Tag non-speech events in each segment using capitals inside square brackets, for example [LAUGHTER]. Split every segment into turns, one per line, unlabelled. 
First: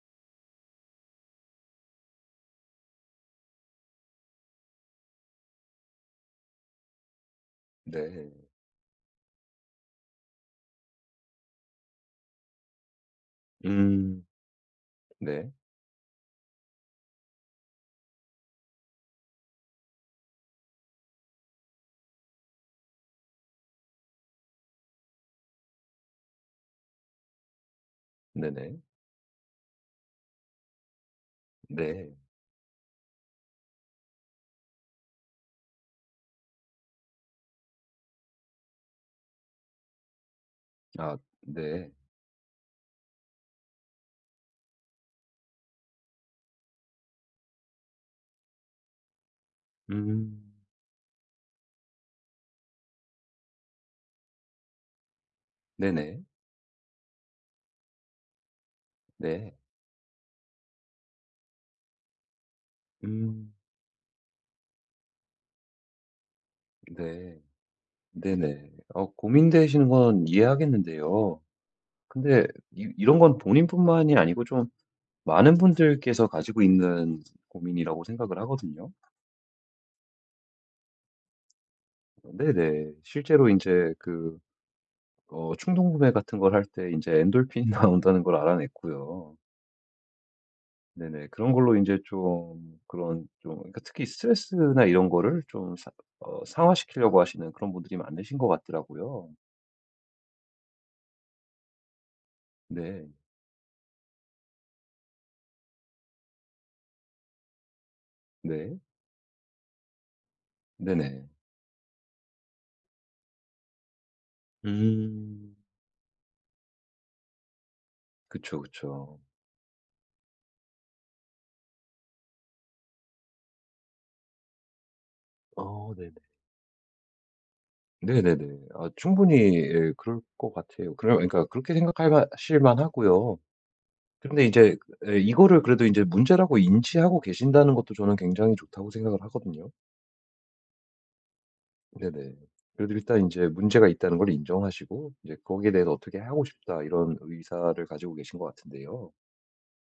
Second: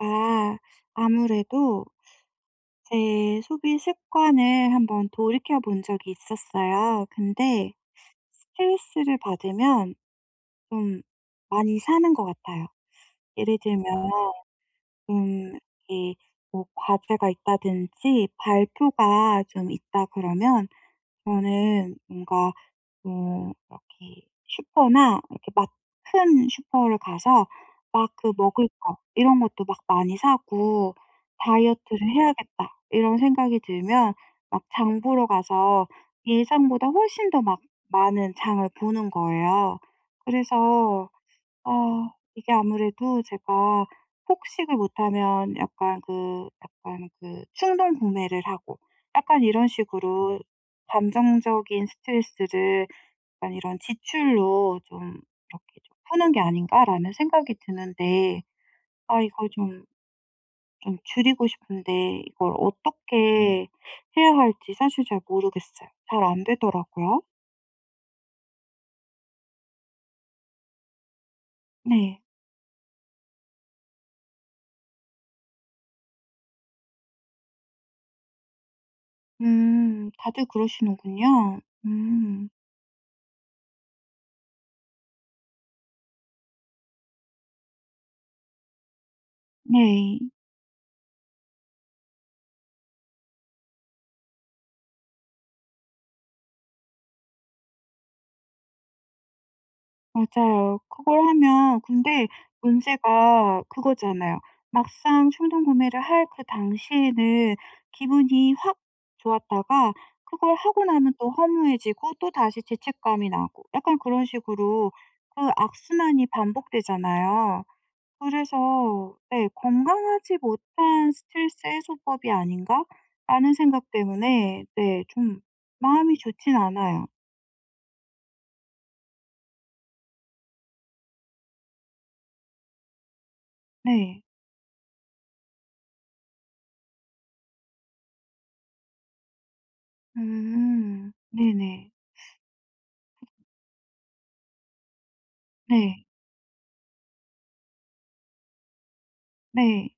아, 아무래도 제 소비 습관을 한번 돌이켜 본 적이 있었어요. 근데
네.
스트레스를 받으면 좀 많이 사는 것 같아요. 예를 들면
음. 네.
좀 이게 뭐 과제가 있다든지 발표가 좀 있다 그러면 저는 뭔가 이렇게 슈퍼나 이렇게 막 큰 슈퍼를 가서 막 그 먹을
네네.
거 이런 것도 막 많이 사고 '다이어트를
네.
해야겠다.' 이런 생각이 들면 막 장 보러 가서 예상보다 훨씬 더 막 많은 장을 보는 거예요. 그래서
아 네.
아 이게 아무래도 제가 폭식을 못하면 약간 그 충동 구매를 하고 약간 이런 식으로
음.
감정적인 스트레스를 약간 이런 지출로 좀 이렇게 좀
네네.
푸는 게 아닌가라는 생각이 드는데 아 이걸
네.
좀 줄이고 싶은데 이걸
음.
어떻게 해야 할지 사실 잘 모르겠어요. 잘 안 되더라고요.
네. 네네. 고민되시는 건 이해하겠는데요.
네.
근데 이 이런 건 본인뿐만이 아니고 좀 많은 분들께서 가지고 있는 고민이라고 생각을 하거든요.
음. 다들 그러시는군요. 음.
네네. 실제로 이제 그 충동 구매 같은 걸 할 때 이제 엔돌핀이 [LAUGHS] 나온다는 걸 알아냈고요.
네.
네네. 그런 걸로 이제 좀 그런 좀 그러니까 특히 스트레스나 이런 거를 좀 사 어 상화시키려고 하시는 그런 분들이 많으신 것 같더라고요.
맞아요. 그걸 하면 근데
네.
문제가 그거잖아요. 막상 충동 구매를 할 그 당시에는 기분이 확
네.
좋았다가 그걸 하고 나면
네네.
또 허무해지고 또다시 죄책감이 나고 약간 그런 식으로 그
음.
악순환이 반복되잖아요.
그쵸,
그래서
그쵸.
네, '건강하지 못한 스트레스 해소법이 아닌가?'라는 생각 때문에 네 좀
어 네네.
마음이 좋진 않아요.
네네네. 아 충분히, 예, 그럴 것 같아요. 그러니까 그렇게 생각 하실 만하고요.
네.
근데 이제, 예, 이거를 그래도 이제 문제라고 인지하고 계신다는 것도 저는 굉장히 좋다고 생각을 하거든요.
음. 네네.
네네. 그래도 일단 이제 문제가 있다는 걸 인정하시고 이제 거기에 대해서
네.
어떻게 하고 싶다 이런 의사를 가지고 계신 것 같은데요.
네.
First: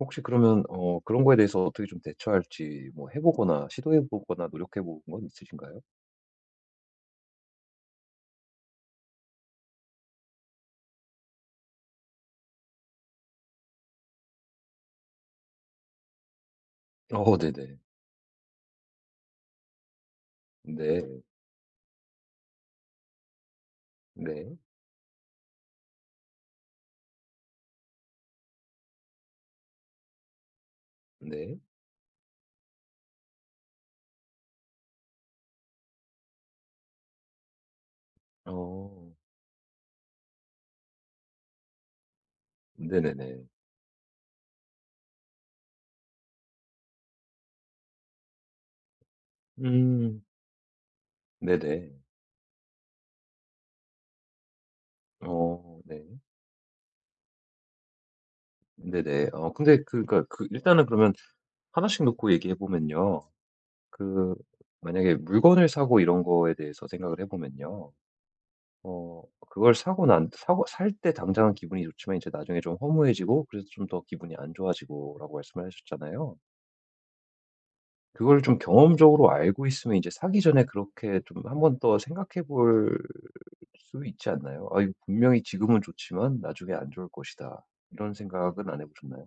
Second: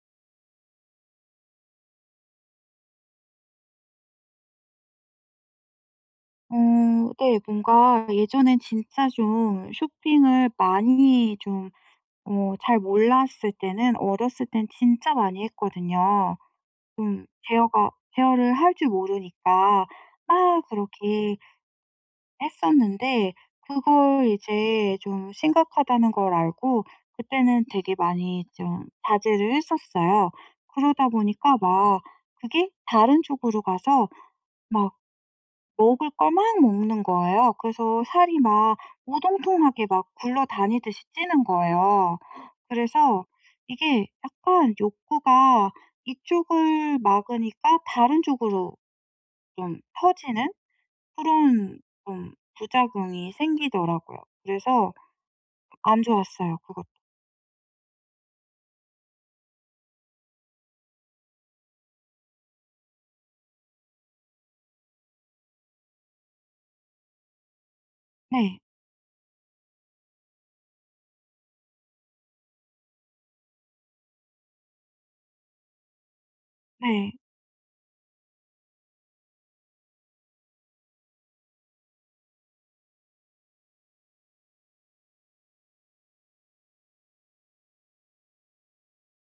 혹시 그러면 그런 거에 대해서 어떻게 좀 대처할지 뭐 해 보거나 시도해 보거나 노력해 본 건 있으신가요?
어 네. 뭔가 예전엔 진짜 좀 쇼핑을 많이 좀 잘 몰랐을 때는 어렸을 땐 진짜 많이 했거든요. 좀
어 네네.
제어가 제어를 할 줄 모르니까 막
네.
그렇게 했었는데 그걸
네.
이제 좀 심각하다는 걸 알고 그때는 되게 많이 좀 자제를 했었어요. 그러다 보니까
네.
막 그게 다른 쪽으로 가서 막 먹을 걸 막 먹는 거예요. 그래서 살이 막
어.
오동통하게 막 굴러다니듯이 찌는 거예요. 그래서
네네네.
이게 약간 욕구가 이쪽을 막으니까 다른 쪽으로 좀
음.
퍼지는 그런
네네.
좀 부작용이 생기더라고요. 그래서
어 네.
안 좋았어요, 그것도.
네네. 근데 그니까 그 일단은 그러면 하나씩 놓고 얘기해 보면요. 그 만약에 물건을 사고 이런 거에 대해서 생각을 해 보면요.
네.
어 그걸 사고 살 때 당장은 기분이 좋지만 이제 나중에 좀 허무해지고 그래서 좀 더 기분이 안 좋아지고라고 말씀을 하셨잖아요.
네.
그걸 좀 경험적으로 알고 있으면 이제 사기 전에 그렇게 좀 한번 더 생각해 볼 수 있지 않나요? '아 이거 분명히 지금은 좋지만 나중에 안 좋을 것이다.' 이런 생각은 안 해 보셨나요?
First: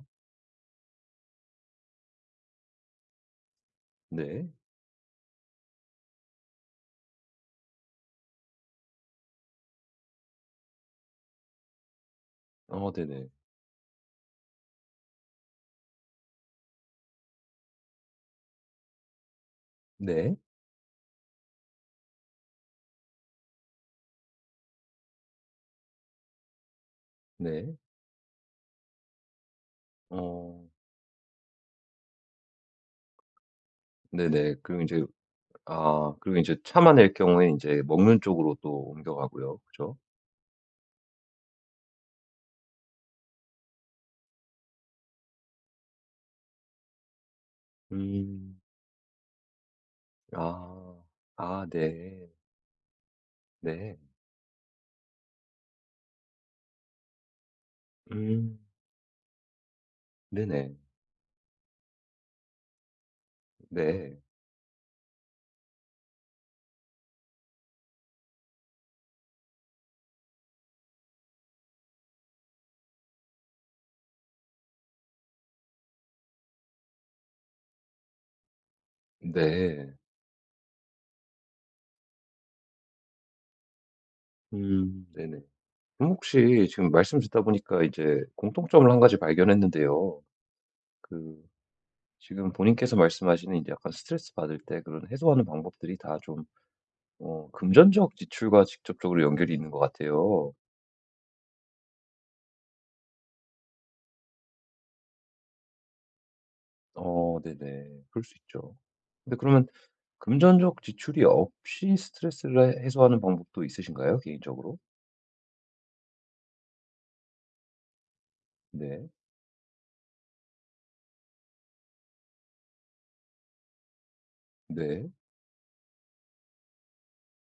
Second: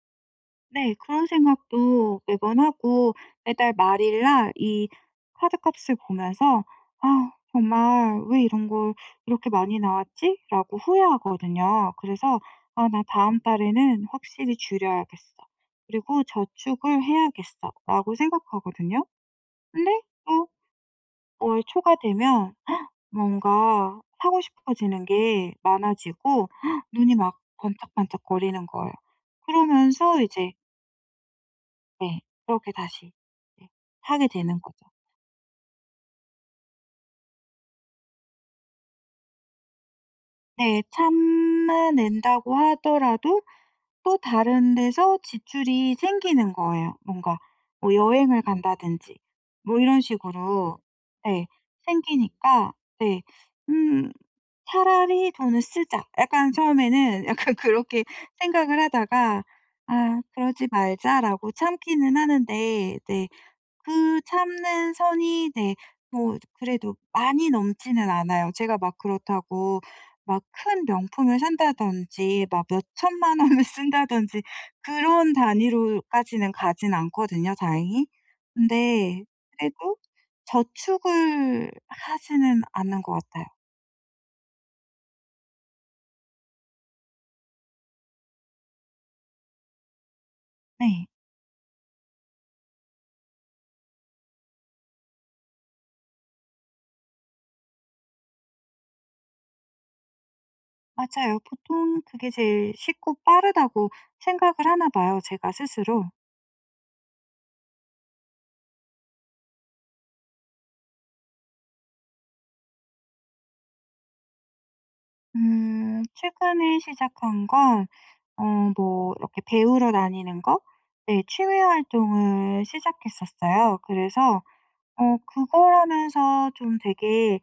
네. 그런 생각도 매번 하고 매달 말일
네.
날 이 카드값을 보면서 '아 정말 왜 이런 걸 이렇게 많이 나왔지?'라고 후회하거든요. 그래서 '아
어
나
네네.
다음 달에는 확실히 줄여야겠어. 그리고 저축을 해야겠어.'라고 생각하거든요. 근데
네.
또 월 초가 되면 헉, 뭔가 사고 싶어지는 게 많아지고 헉, 눈이 막
네.
번쩍번쩍 거리는 거예요.
어
그러면서 이제 네. 그렇게 다시 이제 하게
네네.
되는
그리고
거죠.
이제 아 그리고 이제 참아낼 경우에 이제 먹는 쪽으로 또 옮겨가고요. 그죠?
네. 참아낸다고 하더라도 또 다른 데서 지출이 생기는 거예요. 뭔가 뭐 여행을
음.
간다든지 뭐 이런 식으로
아.
네
아 네.
생기니까 네
네.
음 '차라리 돈을 쓰자.' 약간 처음에는 약간 [LAUGHS] 그렇게
음.
생각을 하다가 '아 그러지
네네.
말자.'라고 참기는 하는데 네.
네.
그 참는 선이 네 뭐 그래도 많이 넘지는 않아요. 제가 막 그렇다고 막 큰 명품을 산다든지 막 몇 천만 원을 [LAUGHS] 쓴다든지 그런 단위로까지는 가진 않거든요 다행히. 근데
네.
그래도 저축을 하지는 않는 것 같아요.
네네. 그럼 혹시 지금 말씀 듣다 보니까 이제 공통점을 한 가지 발견했는데요.
네.
그 지금 본인께서 말씀하시는 이제 약간 스트레스 받을 때 그런 해소하는 방법들이 다 좀 금전적 지출과 직접적으로 연결이 있는 것 같아요.
맞아요. 보통 그게 제일 쉽고 빠르다고 생각을 하나 봐요 제가 스스로.
어 네네. 그럴 수 있죠. 근데 그러면 금전적 지출이 없이 스트레스를 해소하는 방법도 있으신가요? 개인적으로?
최근에 시작한 건 어
네.
뭐 이렇게 배우러 다니는 거 네 취미 활동을 시작했었어요. 그래서
네.
그걸 하면서 좀 되게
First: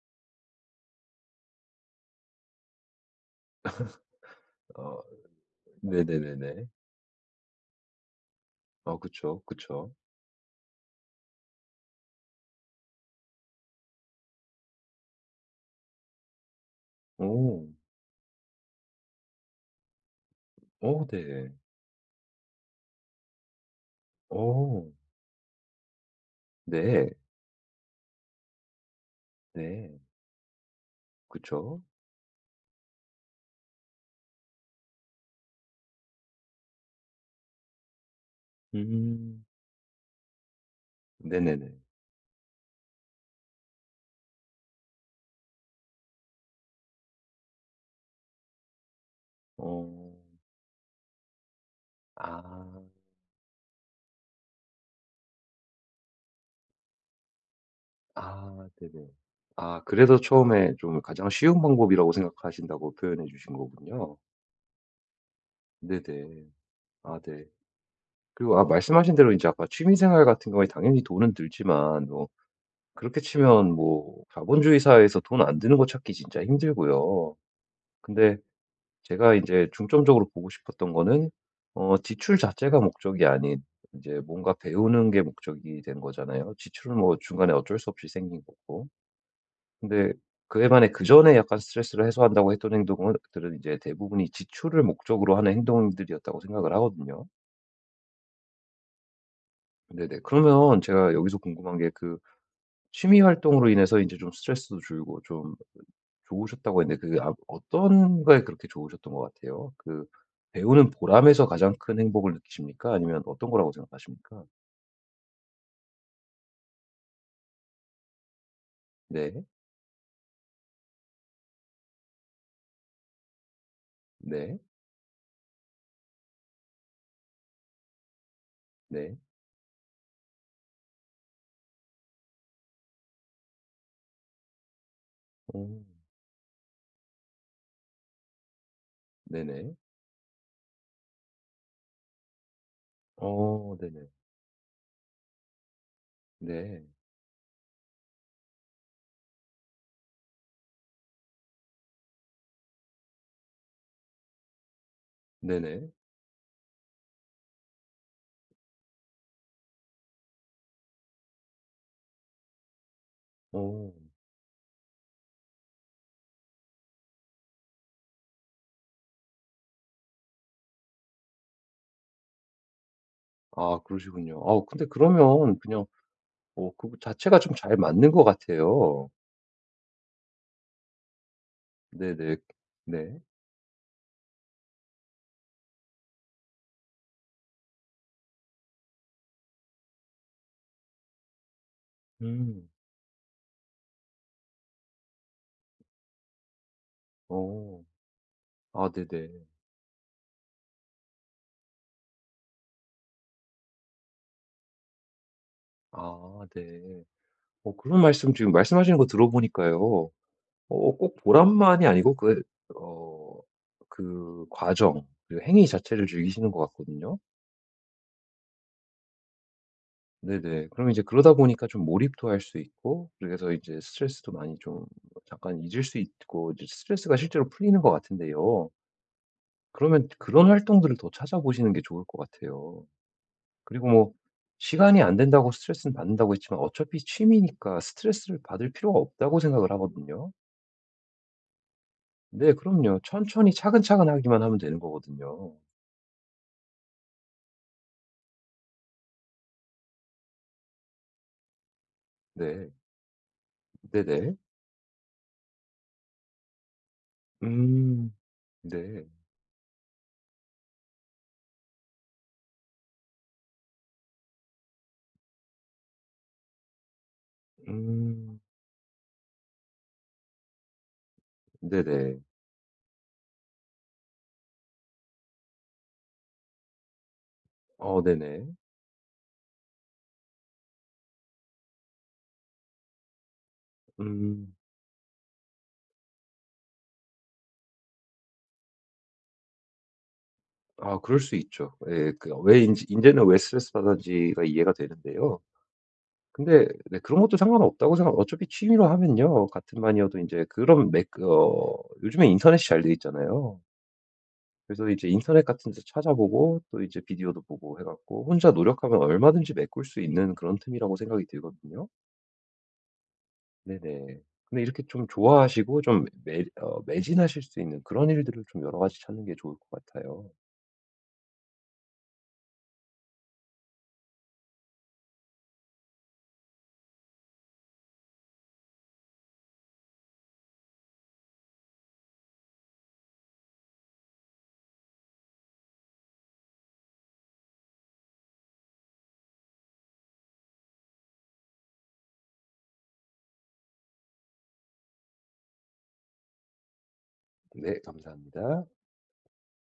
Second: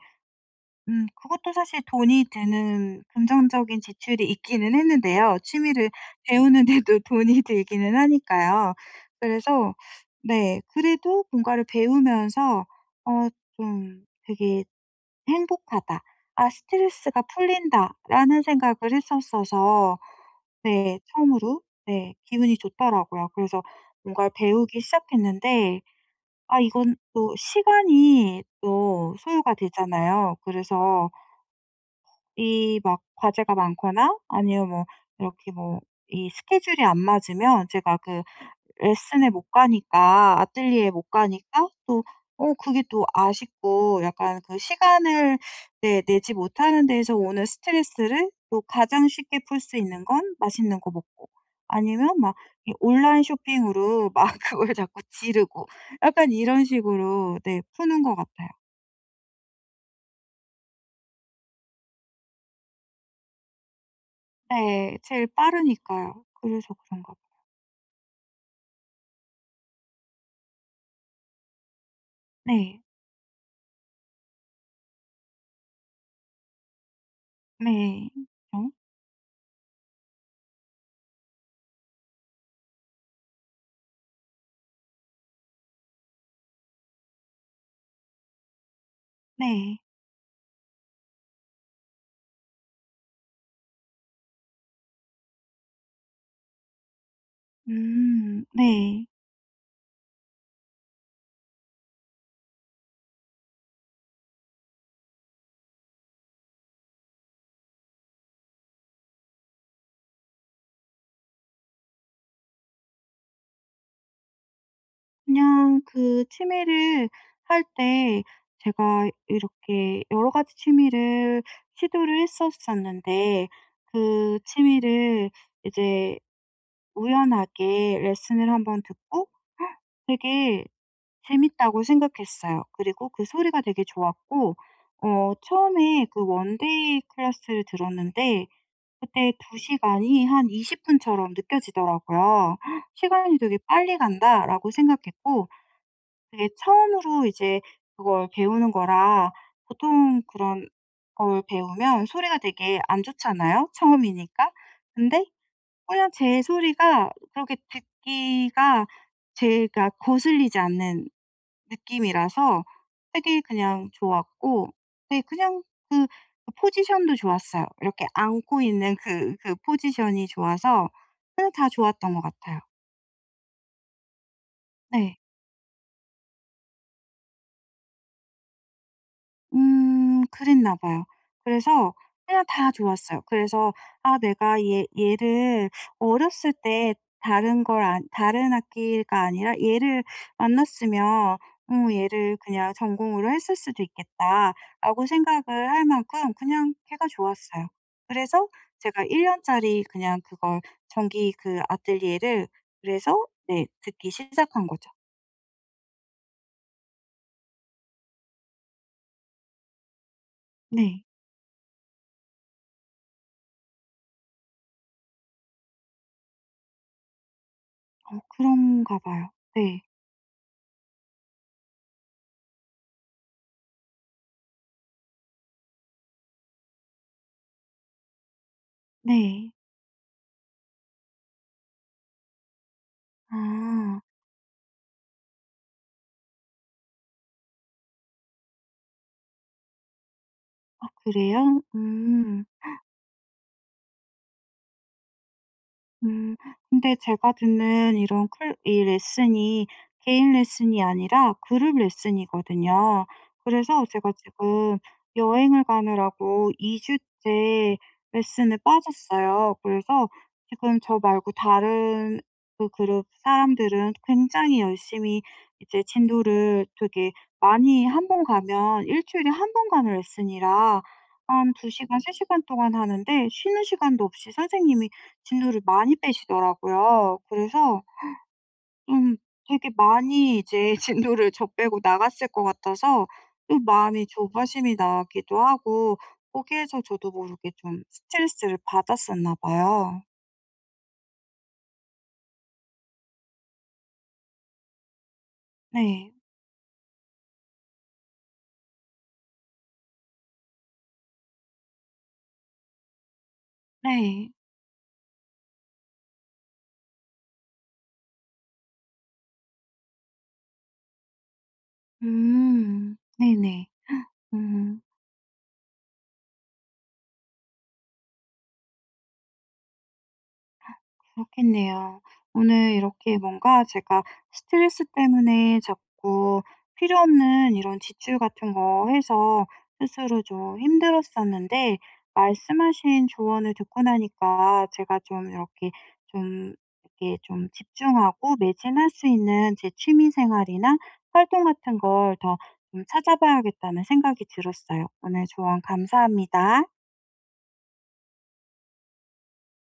그것도 사실 돈이 드는 금전적인 지출이 있기는
어
했는데요. 취미를
네네네네.
배우는데도 [LAUGHS] 돈이 들기는 하니까요.
아 그쵸,
그래서
그쵸.
네 그래도 뭔가를 배우면서 어 좀 되게 '행복하다. 아 스트레스가
오,
풀린다.'라는 생각을 했었어서 네
오 네.
처음으로 네 기분이 좋더라고요. 그래서 뭔가를 배우기
오
시작했는데 아 이건
네.
또 시간이 또 소요가
네.
되잖아요. 그래서
그쵸.
이 막 과제가 많거나 아니면 뭐 이렇게 뭐 이 스케줄이 안 맞으면 제가 그 레슨에
음.
못 가니까 아뜰리에 못 가니까
네네네.
또 그게 또 아쉽고 약간 그 시간을 네 내지 못하는 데에서 오는 스트레스를 또 가장 쉽게 풀 수
어.
있는 건 맛있는 거 먹고 아니면 막 이
아.
온라인 쇼핑으로 막 [LAUGHS] 그걸 자꾸 지르고 약간 이런 식으로 네 푸는 것 같아요.
아 네네. 아 그래서 처음에 좀 가장 쉬운 방법이라고 생각하신다고 표현해 주신 거군요.
네. 제일 빠르니까요.
네네.
그래서 그런가
아
봐요.
네. 그리고 아 말씀하신 대로 이제 아까 취미생활 같은 경우에 당연히 돈은 들지만 뭐
네.
그렇게 치면 뭐 자본주의 사회에서 돈 안 드는 거 찾기 진짜 힘들고요.
네.
근데
그죠?
제가 이제 중점적으로 보고 싶었던 거는 어 지출 자체가 목적이 아닌 이제 뭔가 배우는 게 목적이 된 거잖아요. 지출은 뭐 중간에 어쩔 수 없이 생긴 거고.
네.
근데 그에 반해 그전에 약간 스트레스를 해소한다고 했던 행동들은 이제 대부분이 지출을 목적으로 하는 행동들이었다고 생각을 하거든요.
네.
네네. 그러면 제가 여기서 궁금한 게그 취미 활동으로 인해서 이제 좀 스트레스도 줄고 좀 좋으셨다고 했는데 그 아 어떤 거에 그렇게 좋으셨던 것 같아요? 그 배우는 보람에서 가장 큰 행복을 느끼십니까? 아니면 어떤 거라고 생각하십니까?
그냥 그 취미를 할 때 제가
네.
이렇게 여러 가지 취미를 시도를 했었었는데 그
네.
취미를 이제 우연하게 레슨을 한번
네.
듣고 [GASPS] "헉, 되게 재밌다고 생각했어요. 그리고 그 소리가 되게 좋았고
어.
처음에 그 원데이 클래스를 들었는데 그때
네네.
2 시간이 한 20 분처럼 느껴지더라고요. '시간이 되게
어
빨리
네네.
간다.'라고 생각했고 그게
네.
처음으로 이제 그걸 배우는 거라 보통 그런 걸 배우면 소리가 되게 안 좋잖아요, 처음이니까. 근데
네네.
그냥 제 소리가 그렇게 듣기가 제가 거슬리지 않는 느낌이라서 되게 그냥
어.
좋았고 네 그냥 그 그 포지션도 좋았어요. 이렇게 안고 있는 그 포지션이 좋아서 그냥 다 좋았던 것 같아요.
아 그러시군요. 아 근데
네.
그러면 그냥 그거 자체가 좀 잘 맞는 것 같아요.
그랬나 봐요. 그래서
네네.
그냥 다
네.
좋았어요. 그래서 '아 내가 얘 얘를 어렸을 때 다른 걸 안 다른 학기가 아니라 얘를 만났으면 얘를
음.
그냥 전공으로 했을 수도 있겠다.'라고 생각을 할 만큼 그냥 걔가 좋았어요.
어.
그래서
아
제가 1
네네.
년짜리 그냥 그걸 정기 그 아뜰리에를 그래서 네 듣기 시작한 거죠.
아 네. 어 그런 말씀 지금 말씀하시는 거 들어보니까요. 어
네.
꼭 보람만이 아니고 그 어 그 과정 그 행위 자체를 즐기시는 것 같거든요.
그런가 봐요. 네.
네네. 그럼 이제 그러다 보니까 좀 몰입도 할 수 있고 그래서 이제 스트레스도 많이 좀 잠깐 잊을 수 있고 이제 스트레스가 실제로 풀리는 것 같은데요.
네.
그러면 그런 활동들을 더 찾아보시는 게 좋을 것 같아요. 그리고
아.
뭐 시간이 안 된다고 스트레스는 받는다고 했지만 어차피 취미니까 스트레스를 받을 필요가 없다고 생각을 하거든요.
아 그래요? 음.
네 그럼요. 천천히 차근차근 하기만 하면 되는 거거든요.
음. 근데 제가 듣는 이런 클 이 레슨이 개인 레슨이 아니라 그룹
네.
레슨이거든요. 그래서 제가
네네.
지금 여행을 가느라고 2 주째
음.
레슨에
네.
빠졌어요. 그래서 지금 저 말고 다른 그 그룹 사람들은 굉장히 열심히 이제 진도를 되게 많이 한 번
음.
가면 일주일에 한 번 가는 레슨이라 한 2 시간, 3
네네.
시간 동안 하는데 쉬는 시간도 없이 선생님이 진도를 많이 빼시더라고요. 그래서
어 네네.
좀 되게 많이 이제 [LAUGHS] 진도를 저 빼고 나갔을 것 같아서 좀 마음이
음.
조바심이 나기도 하고 거기에서 저도 모르게 좀 스트레스를 받았었나 봐요.
아 그럴 수 있죠. 예. 그 왜 인제 이제는 왜 스트레스 받았는지가 이해가 되는데요.
네.
근데 네 그런 것도 상관없다고 생각 어차피 취미로 하면요. 같은 반이어도 이제 그런 맥, 어 요즘에 인터넷이 잘 돼 있잖아요.
네.
그래서 이제 인터넷 같은 데서 찾아보고 또 이제 비디오도 보고 해 갖고 혼자 노력하면 얼마든지 메꿀 수 있는 그런 틈이라고 생각이 들거든요.
음. 네네.
네네. 근데
음.
이렇게 좀 좋아하시고 좀 매 어 매진하실 수 있는 그런 일들을 좀 여러 가지 찾는 게 좋을 것 같아요.
그렇겠네요. 오늘 이렇게 뭔가 제가 스트레스 때문에 자꾸 필요 없는 이런 지출 같은 거 해서 스스로 좀 힘들었었는데 말씀하신 조언을 듣고 나니까 제가 좀 이렇게 좀 이렇게 좀 집중하고 매진할 수 있는 제 취미 생활이나 활동 같은 걸 더 좀 찾아봐야겠다는 생각이 들었어요. 오늘 조언 감사합니다.
네 감사합니다.